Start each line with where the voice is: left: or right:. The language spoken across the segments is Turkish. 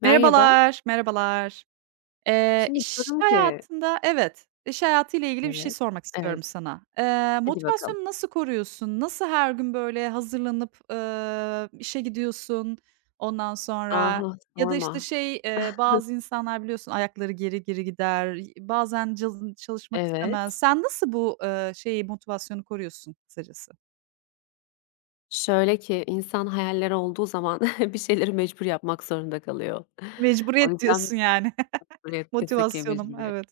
left: Merhaba.
right: Merhabalar, merhabalar.
left: Şimdi
right: İş
left: diyorum ki.
right: hayatında Evet, iş hayatıyla ilgili bir şey
left: Evet,
right: sormak istiyorum
left: evet.
right: sana.
left: Hadi bakalım.
right: Motivasyonunu nasıl koruyorsun? Nasıl her gün böyle hazırlanıp, işe gidiyorsun? Ondan sonra
left: Ah,
right: ya da,
left: sorma.
right: işte, şey, bazı insanlar biliyorsun ayakları geri geri gider, bazen cazın çalışmak istemez.
left: Evet.
right: Sen nasıl bu, şeyi, motivasyonu koruyorsun kısacası?
left: Şöyle ki insan hayalleri olduğu zaman bir şeyleri mecbur yapmak zorunda kalıyor. O
right: Mecburiyet
left: yüzden
right: diyorsun yani.
left: mecburiyet, kesinlikle
right: Motivasyonum,
left: mecburiyet.
right: evet.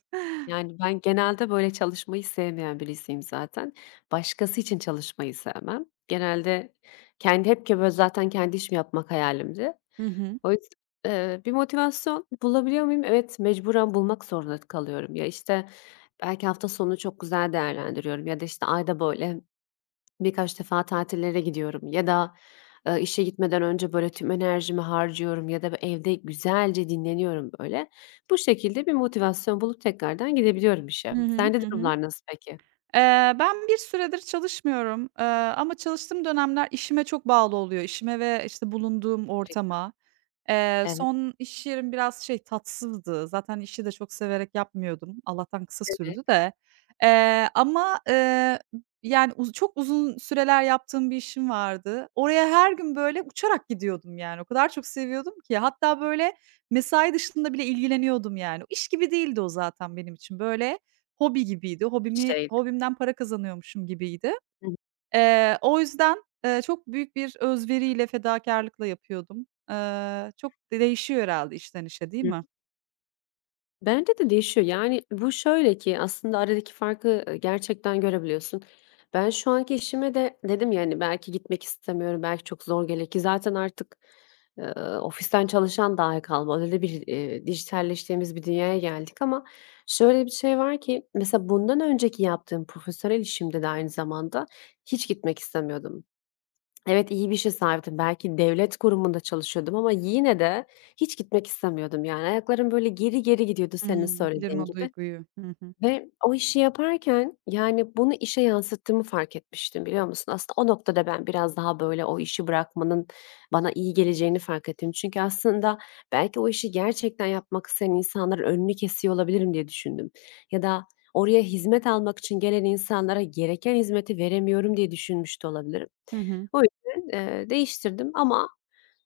left: Yani ben genelde böyle çalışmayı sevmeyen birisiyim zaten. Başkası için çalışmayı sevmem. Genelde kendi hep ki böyle zaten kendi işimi yapmak hayalimdi.
right: Hı hı.
left: Oys bir motivasyon bulabiliyor muyum? Evet, mecburen bulmak zorunda kalıyorum. Ya, işte, belki hafta sonunu çok güzel değerlendiriyorum ya da, işte, ayda, böyle, birkaç defa tatillere gidiyorum ya da, işe gitmeden önce, böyle, tüm enerjimi harcıyorum ya da evde güzelce dinleniyorum, böyle. Bu şekilde bir motivasyon bulup tekrardan gidebiliyorum işe.
right: Hı hı.
left: Sende
right: Hı hı.
left: durumlar nasıl peki?
right: Ben bir süredir çalışmıyorum, ama çalıştığım dönemler işime çok bağlı oluyor. İşime ve, işte, bulunduğum
left: Evet,
right: ortama.
left: evet.
right: Son iş yerim biraz şey, tatsızdı. Zaten işi de çok severek yapmıyordum. Allah'tan kısa sürdü de. Ama, yani, çok uzun süreler yaptığım bir işim vardı. Oraya her gün böyle uçarak gidiyordum yani. O kadar çok seviyordum ki. Hatta böyle mesai dışında bile ilgileniyordum yani. İş gibi değildi o zaten benim için. Böyle hobi gibiydi.
left: Bir
right: Hobimi
left: şeydi.
right: hobimden para kazanıyormuşum gibiydi.
left: Hı
right: O yüzden, çok büyük bir özveriyle, fedakârlıkla yapıyordum. Çok değişiyor herhâlde işten işe, değil
left: hı.
right: mi?
left: Bence de değişiyor. Yani, bu şöyle ki aslında aradaki farkı, gerçekten görebiliyorsun. Ben şu anki işime de dedim yani belki gitmek istemiyorum, belki çok zor gelir ki zaten artık, eee, ofisten çalışan dahi kalmadı. Öyle bir, dijitalleştiğimiz bir dünyaya geldik ama şöyle bir şey var ki mesela bundan önceki yaptığım profesyonel işimde de aynı zamanda hiç gitmek istemiyordum. Evet, iyi bir işe sahiptim. Belki devlet kurumunda çalışıyordum ama yine de hiç gitmek istemiyordum yani. Ayaklarım böyle geri geri gidiyordu senin
right: Hımm, bilirim
left: söylediğin
right: o
left: gibi.
right: duyguyu. Hı hı.
left: Ve o işi yaparken, yani, bunu işe yansıttığımı fark etmiştim, biliyor musun? Aslında o noktada ben biraz daha, böyle, o işi bırakmanın bana iyi geleceğini fark ettim. Çünkü aslında belki o işi gerçekten yapmak isteyen insanların önünü kesiyor olabilirim diye düşündüm. Ya da oraya hizmet almak için gelen insanlara gereken hizmeti veremiyorum diye düşünmüş de olabilirim.
right: Hı hı.
left: O yüzden, değiştirdim ama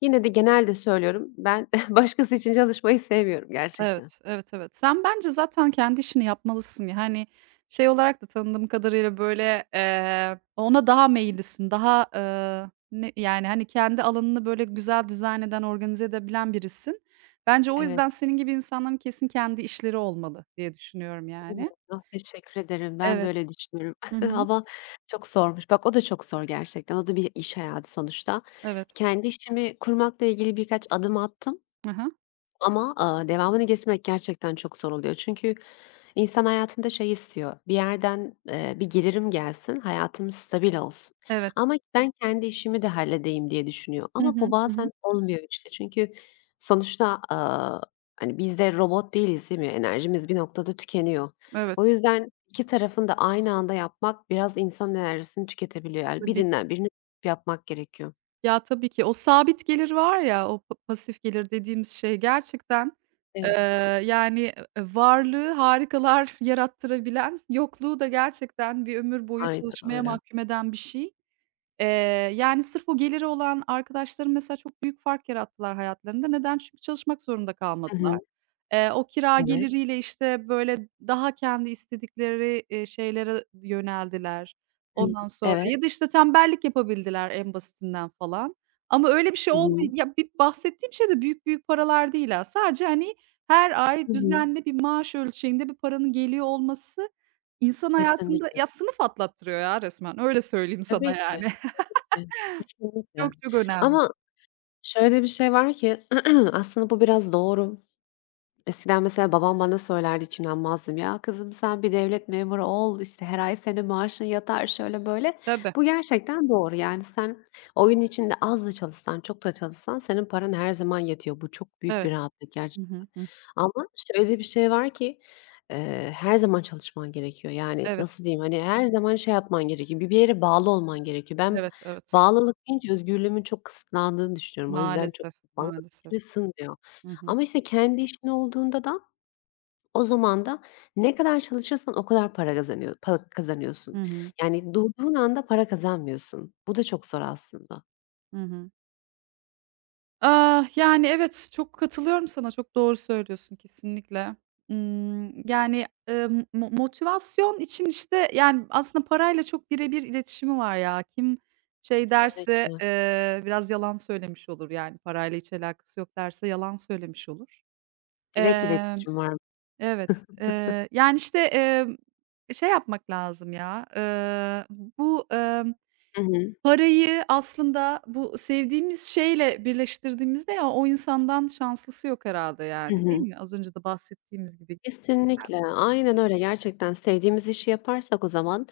left: yine de genelde söylüyorum, ben başkası için çalışmayı sevmiyorum gerçekten.
right: Evet, evet, evet. Sen bence zaten kendi işini yapmalısın. Yani, şey olarak da tanıdığım kadarıyla, böyle, ona daha meyillisin. Daha, ne yani, hani, kendi alanını böyle güzel dizayn eden, organize edebilen birisin. Bence o
left: Evet.
right: yüzden senin gibi insanların kesin kendi işleri olmalı diye düşünüyorum yani.
left: Umarım. Teşekkür ederim. Ben de
right: Evet.
left: öyle düşünüyorum
right: Hı hı.
left: ama çok zormuş. Bak o da çok zor gerçekten. O da bir iş hayatı sonuçta.
right: Evet.
left: Kendi işimi kurmakla ilgili birkaç adım attım
right: Hı hı.
left: ama, devamını getirmek gerçekten çok zor oluyor. Çünkü insan hayatında şey istiyor, bir yerden, bir gelirim gelsin, hayatım stabil olsun
right: Evet.
left: ama ben kendi işimi de halledeyim diye düşünüyor
right: Hı
left: ama bu
right: hı. Hı hı.
left: bazen olmuyor işte. Çünkü sonuçta, hani, biz de robot değiliz, değil mi? Enerjimiz bir noktada tükeniyor.
right: Evet.
left: O yüzden 2 tarafın da aynı anda yapmak biraz insan enerjisini tüketebiliyor. Yani
right: Tabii.
left: birinden birini yapmak gerekiyor.
right: Ya, tabii ki o sabit gelir var ya, o pasif gelir dediğimiz şey gerçekten, eee,
left: Evet.
right: yani, varlığı harikalar yarattırabilen, yokluğu da gerçekten bir ömür boyu
left: Aynen
right: çalışmaya
left: öyle.
right: mahkum eden bir şey. Eee, yani, sırf o geliri olan arkadaşlarım mesela çok büyük fark yarattılar hayatlarında. Neden? Çünkü çalışmak zorunda
left: Hı
right: kalmadılar.
left: hı.
right: O kira
left: Evet.
right: geliriyle, işte, böyle, daha kendi istedikleri, şeylere yöneldiler.
left: Hımm.
right: Ondan sonra
left: Evet.
right: ya da, işte, tembellik yapabildiler en basitinden falan. Ama öyle bir şey
left: Hı
right: olmayı
left: hı.
right: ya, bir bahsettiğim şey de büyük büyük paralar değil ha. Sadece, hani, her ay
left: Hı hı.
right: düzenli bir maaş ölçeğinde bir paranın geliyor olması insan hayatında
left: Kesinlikle.
right: ya, sınıf atlattırıyor ya resmen, öyle söyleyeyim sana
left: Tabii ki.
right: yani.
left: Ke Kesinlikle.
right: Çok çok önemli.
left: Ama şöyle bir şey var ki aslında bu biraz doğru. Eskiden mesela babam bana söylerdi, hiç inanmazdım. "Ya, kızım sen bir devlet memuru ol, işte, her ay senin maaşın yatar." şöyle böyle.
right: Tabii,
left: Bu gerçekten doğru. Yani sen o gün içinde az da çalışsan, çok da çalışsan senin paran her zaman yetiyor. Bu çok büyük bir
right: evet.
left: rahatlık
right: Hı
left: gerçekten.
right: hı. Hı.
left: Ama şöyle bir şey var ki, her zaman çalışman gerekiyor. Yani
right: Evet,
left: nasıl diyeyim, hani, her zaman şey yapman gerekiyor, bir yere bağlı olman gerekiyor. Ben
right: evet, evet.
left: bağlılık deyince özgürlüğümün çok kısıtlandığını düşünüyorum. O yüzden çok
right: Maalesef,
left: bana
right: maalesef.
left: içime sığmıyor.
right: Hı hı.
left: Ama işte kendi işin olduğunda da o zaman da ne kadar çalışırsan o kadar para
right: Hı
left: kazanıyorsun.
right: hı.
left: Yani durduğun anda para kazanmıyorsun. Bu da çok zor aslında.
right: Hı hı. Ah, yani, evet, çok katılıyorum sana, çok doğru söylüyorsun kesinlikle. Yani, motivasyon için, işte, yani, aslında parayla çok birebir iletişimi var ya. Kim şey derse,
left: Kesinlikle.
right: biraz yalan söylemiş olur, yani, parayla hiç alakası yok derse yalan söylemiş olur.
left: Direkt
right: Emm,
left: iletişim var.
right: evet, yani, işte, şey yapmak lazım ya, bu,
left: Hı hı.
right: parayı aslında bu sevdiğimiz şeyle birleştirdiğimizde ya, o insandan şanslısı yok herhâlde
left: Hı
right: yani, değil
left: hı.
right: mi? Az önce de bahsettiğimiz gibi.
left: Kesinlikle. Aynen öyle. Gerçekten sevdiğimiz işi yaparsak o zaman,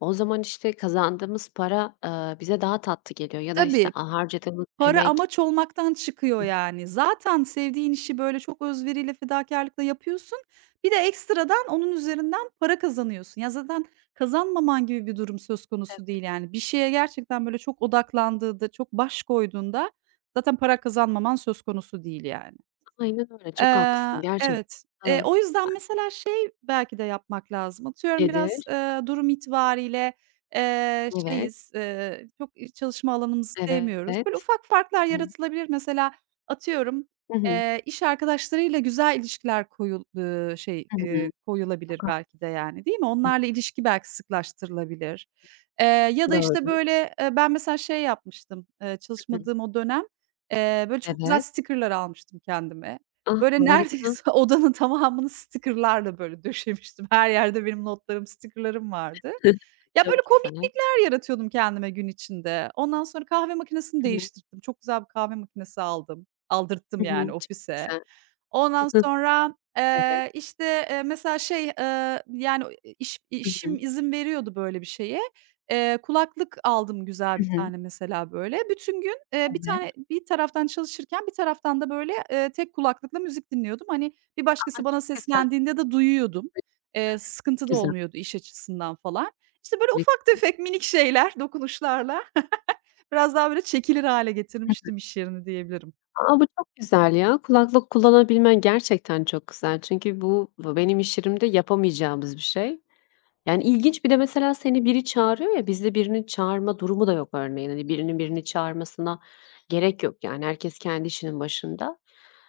left: o zaman işte kazandığımız para, bize daha tatlı geliyor ya da işte
right: Tabii,
left: harcadığımız
right: para
left: emek.
right: amaç olmaktan çıkıyor
left: Hı.
right: yani. Zaten sevdiğin işi böyle çok öz veriyle, fedakârlıkla yapıyorsun. Bir de ekstradan onun üzerinden para kazanıyorsun. Ya, zaten kazanmaman gibi bir durum söz konusu
left: Tabii.
right: değil yani. Bir şeye gerçekten böyle çok odaklandığında, çok baş koyduğunda zaten para kazanmaman söz konusu değil yani.
left: Aynen öyle. Çok haklısın gerçekten.
right: Evet.
left: Iıı,
right: O yüzden mesela şey belki de yapmak lazım. Atıyorum biraz,
left: nedir?
right: durum itibariyle,
left: Evet,
right: şeyiz, çok çalışma alanımızı sevmiyoruz. Böyle
left: evet.
right: ufak farklar
left: Hı.
right: yaratılabilir. Mesela atıyorum,
left: Hı hı.
right: iş arkadaşlarıyla güzel ilişkiler
left: Hı hı.
right: koyulabilir
left: Çok
right: belki de yani, değil mi?
left: haklısın.
right: Onlarla ilişki belki sıklaştırılabilir. Ya da işte
left: Doğru.
right: böyle, ben mesela şey yapmıştım,
left: Hı
right: çalışmadığım
left: hı.
right: o dönem, böyle çok güzel
left: Evet.
right: sticker'lar almıştım kendime.
left: Ah,
right: Böyle
left: harika.
right: neredeyse odanın tamamını sticker'larla böyle döşemiştim. Her yerde benim notlarım, sticker'larım vardı. Ya,
left: Çok
right: böyle
left: güzel.
right: komiklikler yaratıyordum kendime gün içinde. Ondan sonra kahve makinesini
left: Hı hı.
right: değiştirdim. Çok güzel bir kahve makinesi aldım. Aldırttım
left: Hı
right: yani
left: hı. Çok
right: ofise.
left: güzel.
right: Ondan
left: Hı hı.
right: sonra,
left: Evet.
right: işte, mesela şey, yani,
left: Hı hı.
right: işim izin veriyordu böyle bir şeye. Kulaklık aldım güzel
left: Hı
right: bir
left: hı.
right: tane mesela böyle. Bütün gün, bir
left: Evet.
right: tane bir taraftan çalışırken bir taraftan da böyle, tek kulaklıkla müzik dinliyordum. Hani, bir
left: A,
right: başkası bana
left: çok güzel.
right: seslendiğinde de duyuyordum.
left: Çok
right: Sıkıntı da
left: güzel.
right: olmuyordu iş açısından falan. İşte, böyle ufak tefek minik şeyler, dokunuşlarla biraz daha böyle çekilir hâle getirmiştim iş yerini diyebilirim.
left: A, bu çok güzel ya. Kulaklık kullanabilmen gerçekten çok güzel. Çünkü bu benim iş yerimde yapamayacağımız bir şey. Yani ilginç bir de mesela seni biri çağırıyor ya, bizde birinin çağırma durumu da yok örneğin. Hani birinin birini çağırmasına gerek yok yani. Herkes kendi işinin başında.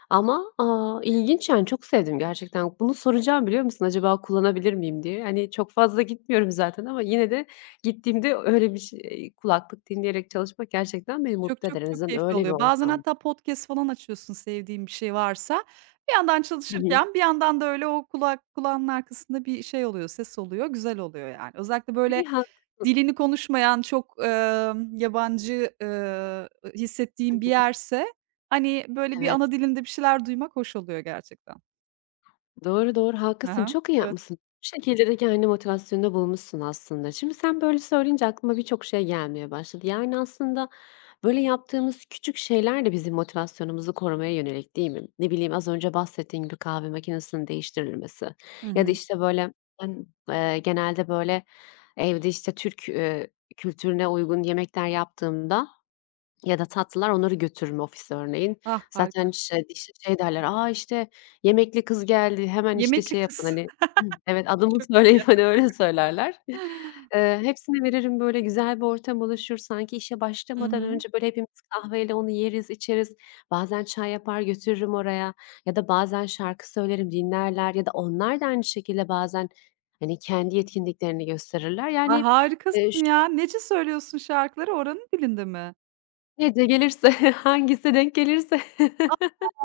left: Ama, ilginç yani çok sevdim gerçekten. Bunu soracağım biliyor musun acaba kullanabilir miyim diye. Hani, çok fazla gitmiyorum zaten ama yine de gittiğimde öyle bir şey kulaklık dinleyerek çalışmak gerçekten beni
right: Çok,
left: mutlu
right: çok,
left: eder. En
right: çok
left: azından
right: keyifli
left: öyle bir
right: oluyor. Bazen
left: ortam.
right: hatta podcast falan açıyorsun sevdiğin bir şey varsa. Bir yandan
left: Hı hı.
right: çalışırken bir yandan da öyle o kulağının arkasında bir şey oluyor, ses oluyor, güzel oluyor yani. Özellikle böyle
left: Bir ha
right: dilini konuşmayan çok, yabancı,
left: Hı
right: hissettiğin bir
left: hı.
right: yerse, hani, böyle bir ana
left: Evet.
right: dilinde bir şeyler duymak hoş oluyor gerçekten.
left: Doğru, doğru
right: Hı
left: haklısın.
right: hı.
left: Çok iyi
right: Evet.
left: yapmışsın. Bu şekilde de kendi motivasyonunda bulmuşsun aslında. Şimdi sen böyle söyleyince aklıma birçok şey gelmeye başladı. Yani aslında böyle yaptığımız küçük şeyler de bizim motivasyonumuzu korumaya yönelik değil mi? Ne bileyim az önce bahsettiğim gibi kahve makinesinin değiştirilmesi
right: Hı
left: ya da
right: hı.
left: işte böyle ben, genelde böyle evde işte Türk, kültürüne uygun yemekler yaptığımda ya da tatlılar onları götürürüm ofise örneğin.
right: Ah, harika.
left: Zaten şey işte şey derler, "A, işte yemekli kız geldi, hemen işte
right: Yemekli
left: şey yapın."
right: kız.
left: hani. Hı. Evet, adımı
right: Çok iyi.
left: söyleyip hani öyle söylerler. Hepsine veririm, böyle, güzel bir ortam oluşur. Sanki işe
right: Hı
left: başlamadan
right: hı.
left: önce, böyle, hepimiz kahveyle onu yeriz, içeriz. Bazen çay yapar götürürüm oraya ya da bazen şarkı söylerim, dinlerler ya da onlar da aynı şekilde bazen, hani, kendi yetkinliklerini gösterirler.
right: Ah
left: Yani, ş
right: harikasın ya. Nece söylüyorsun şarkıları? Oranın dilinde mi?
left: nece gelirse, hangisi denk gelirse.
right: A!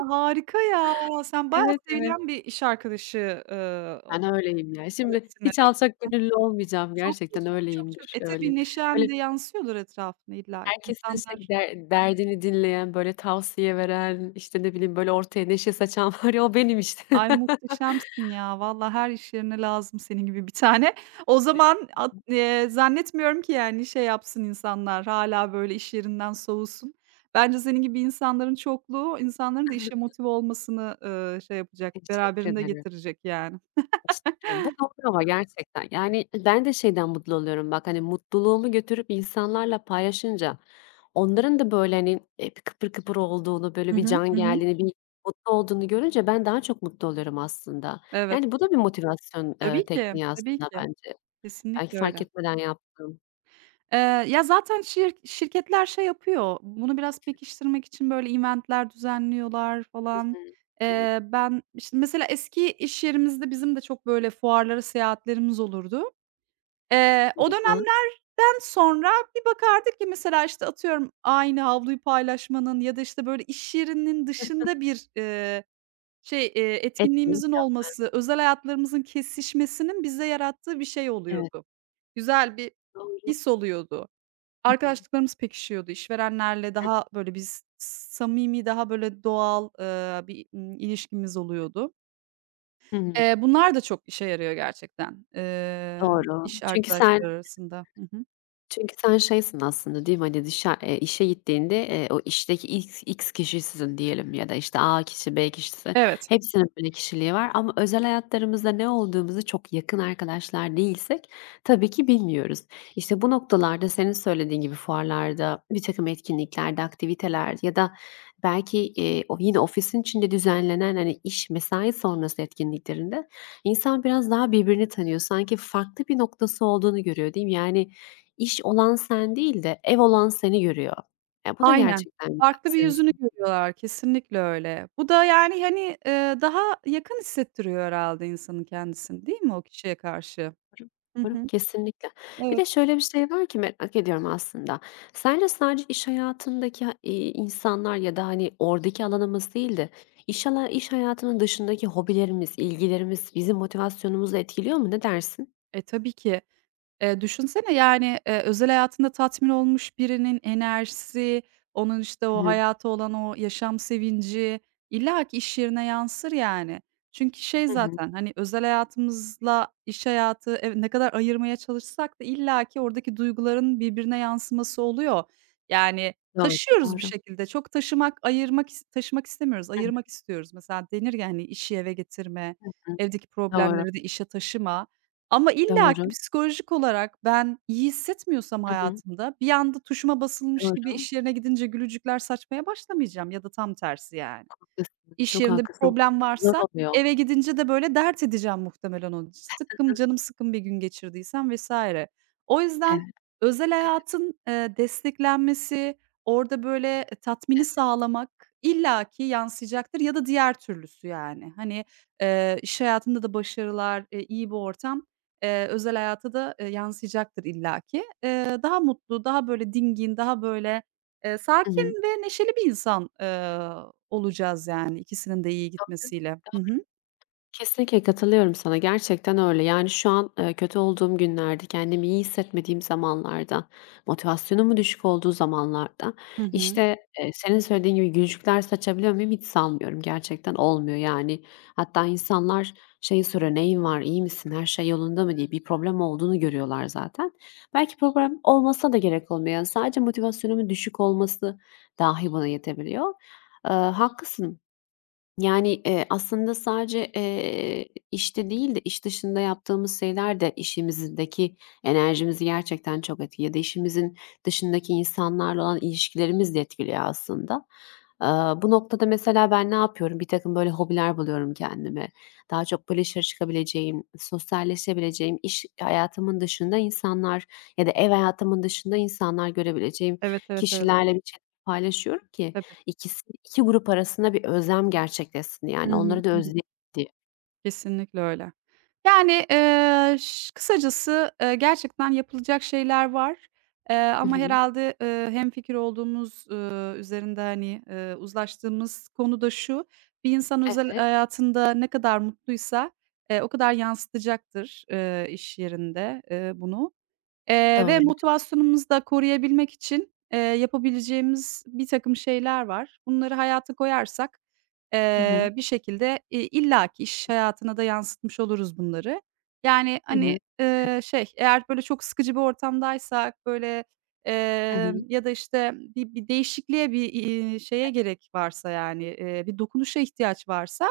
right: Harika ya. Sen bayağı
left: Evet, evet.
right: sevilen bir iş arkadaşı, o
left: Ben öyleyim ya. Şimdi hiç
right: herhâlde.
left: alçak
right: Hı hı.
left: gönüllü olmayacağım.
right: Çok iyi,
left: Gerçekten
right: çok, çok, çok.
left: öyleyimdir,
right: E,
left: öyle.
right: tabii neşen
left: Böyle
right: de yansıyordur etrafına illaki.
left: herkesin şey
right: İnsanlar
left: der derdini dinleyen, böyle tavsiye veren, işte, ne bileyim, böyle ortaya neşe saçan var ya, o benim işte.
right: ay, muhteşemsin ya. Valla her iş yerine lazım senin gibi bir tane. O zaman at zannetmiyorum ki yani şey yapsın insanlar, hâlâ böyle iş yerinden soğusun. Bence senin gibi insanların çokluğu, insanların da işe motive olmasını, şey yapacak,
left: Evet, teşekkür
right: beraberinde
left: ederim.
right: getirecek yani.
left: Teşekkür ederim. Bu doğru ama gerçekten. Yani, ben de şeyden mutlu oluyorum bak, hani, mutluluğumu götürüp insanlarla paylaşınca onların da böyle, hani, kıpır kıpır olduğunu,
right: Hı
left: böyle bir
right: hı.
left: can
right: Hı hı.
left: geldiğini, bir mutlu olduğunu görünce ben daha çok mutlu oluyorum aslında.
right: Evet.
left: Yani, bu da bir motivasyon,
right: Tabii ki,
left: tekniği
right: tabii
left: aslında
right: ki.
left: bence. Belki
right: Kesinlikle
left: fark
right: öyle.
left: etmeden yaptım.
right: Eee, ya, zaten şirketler şey yapıyor, bunu biraz pekiştirmek için, böyle, event'ler düzenliyorlar
left: Hı
right: falan.
left: hı. Evet.
right: Ben, işte, mesela eski iş yerimizde bizim de çok, böyle, fuarlara seyahatlerimiz olurdu. O
left: Lütfen.
right: dönemlerden sonra bir bakardık ki mesela, işte, atıyorum, aynı havluyu paylaşmanın ya da, işte, böyle, iş yerinin dışında bir, şey,
left: Etkinlik
right: etkinliğimizin
left: yap
right: olması, özel hayatlarımızın kesişmesinin bize yarattığı bir şey
left: Evet,
right: oluyordu. Güzel bir
left: doğru.
right: his oluyordu.
left: Hı hı.
right: Arkadaşlıklarımız pekişiyordu. İşverenlerle daha böyle biz samimi, daha böyle doğal, bir, ilişkimiz oluyordu.
left: Hı hı.
right: Bunlar da çok işe yarıyor gerçekten,
left: Doğru.
right: iş arkadaşları arasında. Hı hı.
left: Çünkü sen şeysin aslında değil mi? Hani dışa işe gittiğinde, o işteki X X kişisizin diyelim ya da, işte, A kişi, B kişisi,
right: Evet.
left: hepsinin böyle kişiliği var ama özel hayatlarımızda ne olduğumuzu çok yakın arkadaşlar değilsek tabii ki bilmiyoruz. İşte, bu noktalarda senin söylediğin gibi fuarlarda, bir takım etkinliklerde, aktiviteler ya da belki, o yine ofisin içinde düzenlenen, hani, iş, mesai sonrası etkinliklerinde insan biraz daha birbirini tanıyor. Sanki farklı bir noktası olduğunu görüyor değil mi? Yani, İş olan sen değil de ev olan seni görüyor. Ya, bu da
right: Aynen.
left: gerçekten güzel.
right: Farklı bir
left: Seni
right: yüzünü
left: savunuyorum.
right: görüyorlar. Kesinlikle öyle. Bu da, yani, hani, daha yakın hissettiriyor herhalde insanın kendisini, değil mi o kişiye karşı? Hı hı.
left: Kesinlikle. Bir
right: Evet.
left: de şöyle bir şey var ki merak ediyorum aslında. Sence sadece iş hayatındaki, insanlar ya da, hani, oradaki alanımız değil de iş hayatının dışındaki hobilerimiz, ilgilerimiz bizim motivasyonumuzu etkiliyor mu? Ne dersin?
right: E, tabii ki. Düşünsene, yani, özel hayatında tatmin olmuş birinin enerjisi, onun, işte,
left: Hı
right: o
left: hı.
right: hayata olan o yaşam sevinci illa ki iş yerine yansır yani. Çünkü şey
left: Hı hı.
right: zaten, hani, özel hayatımızla iş hayatı, ne kadar ayırmaya çalışsak da illa ki oradaki duyguların birbirine yansıması oluyor. Yani,
left: Doğru,
right: taşıyoruz bir
left: doğru.
right: şekilde. Çok taşımak, ayırmak taşımak istemiyoruz,
left: Hı
right: ayırmak istiyoruz. Mesela denir ya, hani, "İşi eve getirme,
left: hı.
right: evdeki
left: Doğru,
right: problemleri de işe taşıma." Ama illaki
left: doğru.
right: psikolojik olarak ben iyi hissetmiyorsam
left: Hı hı.
right: hayatımda bir anda tuşuma basılmış gibi
left: Doğru.
right: iş yerine gidince gülücükler saçmaya başlamayacağım ya da tam tersi yani.
left: Haklısın.
right: İş
left: Çok
right: yerinde bir
left: haklısın.
right: problem
left: Zor
right: varsa
left: oluyor.
right: eve gidince de, böyle, dert edeceğim muhtemelen onu. Sıkkın, canım sıkkın bir gün geçirdiysem vs. O
left: Evet.
right: yüzden özel hayatın, desteklenmesi, orada, böyle, e, tatmini sağlamak illaki yansıyacaktır ya da diğer türlüsü, yani. Hani, iş hayatında da başarılar, iyi bir ortam, özel hayata da, yansıyacaktır illaki. Daha mutlu, daha, böyle, dingin, daha, böyle
left: Hı hı.
right: sakin ve neşeli bir insan, olacağız yani ikisinin de iyi gitmesiyle. Hı hı.
left: Kesinlikle katılıyorum sana. Gerçekten öyle. Yani, şu an, kötü olduğum günlerde, kendimi iyi hissetmediğim zamanlarda, motivasyonumun düşük olduğu zamanlarda,
right: Hı hı.
left: işte, senin söylediğin gibi gülücükler saçabiliyor muyum? Hiç sanmıyorum. Gerçekten olmuyor, yani. Hatta insanlar şeyi soruyor, "Neyin var, iyi misin, her şey yolunda mı?" diye. Bir problem olduğunu görüyorlar zaten. Belki problem olmasa da gerek olmuyor. Yani, sadece motivasyonumun düşük olması dahi bana yetebiliyor. Haklısın. Yani, aslında sadece, işte değil de iş dışında yaptığımız şeyler de işimizdeki enerjimizi gerçekten çok etkiliyor ya da işimizin dışındaki insanlarla olan ilişkilerimiz de etkiliyor aslında. Bu noktada mesela ben ne yapıyorum? Bir takım böyle hobiler buluyorum kendime. Daha çok böyle dışarı çıkabileceğim, sosyalleşebileceğim, iş hayatımın dışında insanlar ya da ev hayatımın dışında insanlar görebileceğim
right: Evet, evet, evet.
left: kişilerle bir şeyler paylaşıyorum ki
right: Tabii.
left: İkisi, 2 grup arasında bir özlem gerçekleşsin,
right: Hı
left: yani,
right: hı.
left: onları da
right: Hı hı.
left: özleyelim diye.
right: Kesinlikle öyle. Yani, kısacası, gerçekten yapılacak şeyler var,
left: Hı
right: ama
left: hı.
right: herhâlde, hemfikir olduğumuz, üzerinde, hani, uzlaştığımız konu da şu: Bir insan özel
left: Evet,
right: hayatında ne kadar mutluysa, o kadar yansıtacaktır, iş yerinde, bunu. Ve
left: doğru.
right: motivasyonumuzu da koruyabilmek için, yapabileceğimiz birtakım şeyler var. Bunları hayata koyarsak,
left: Hı hı.
right: bir şekilde, illaki iş hayatına da yansıtmış oluruz bunları. Yani,
left: Hı
right: hani,
left: hı.
right: şey, eğer böyle çok sıkıcı bir ortamdaysak, böyle,
left: Hı hı.
right: ya da, işte, bir değişikliğe, bir, şeye gerek varsa, yani, bir dokunuşa ihtiyaç varsa,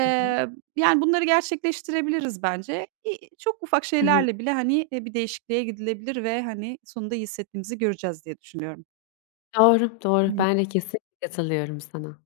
left: Hı hı.
right: yani, bunları gerçekleştirebiliriz bence. Çok ufak
left: Hı hı.
right: şeylerle bile, hani, bir değişikliğe gidilebilir ve, hani, sonunda iyi hissettiğimizi göreceğiz diye düşünüyorum.
left: Doğru, doğru. Ben de kesinlikle katılıyorum sana.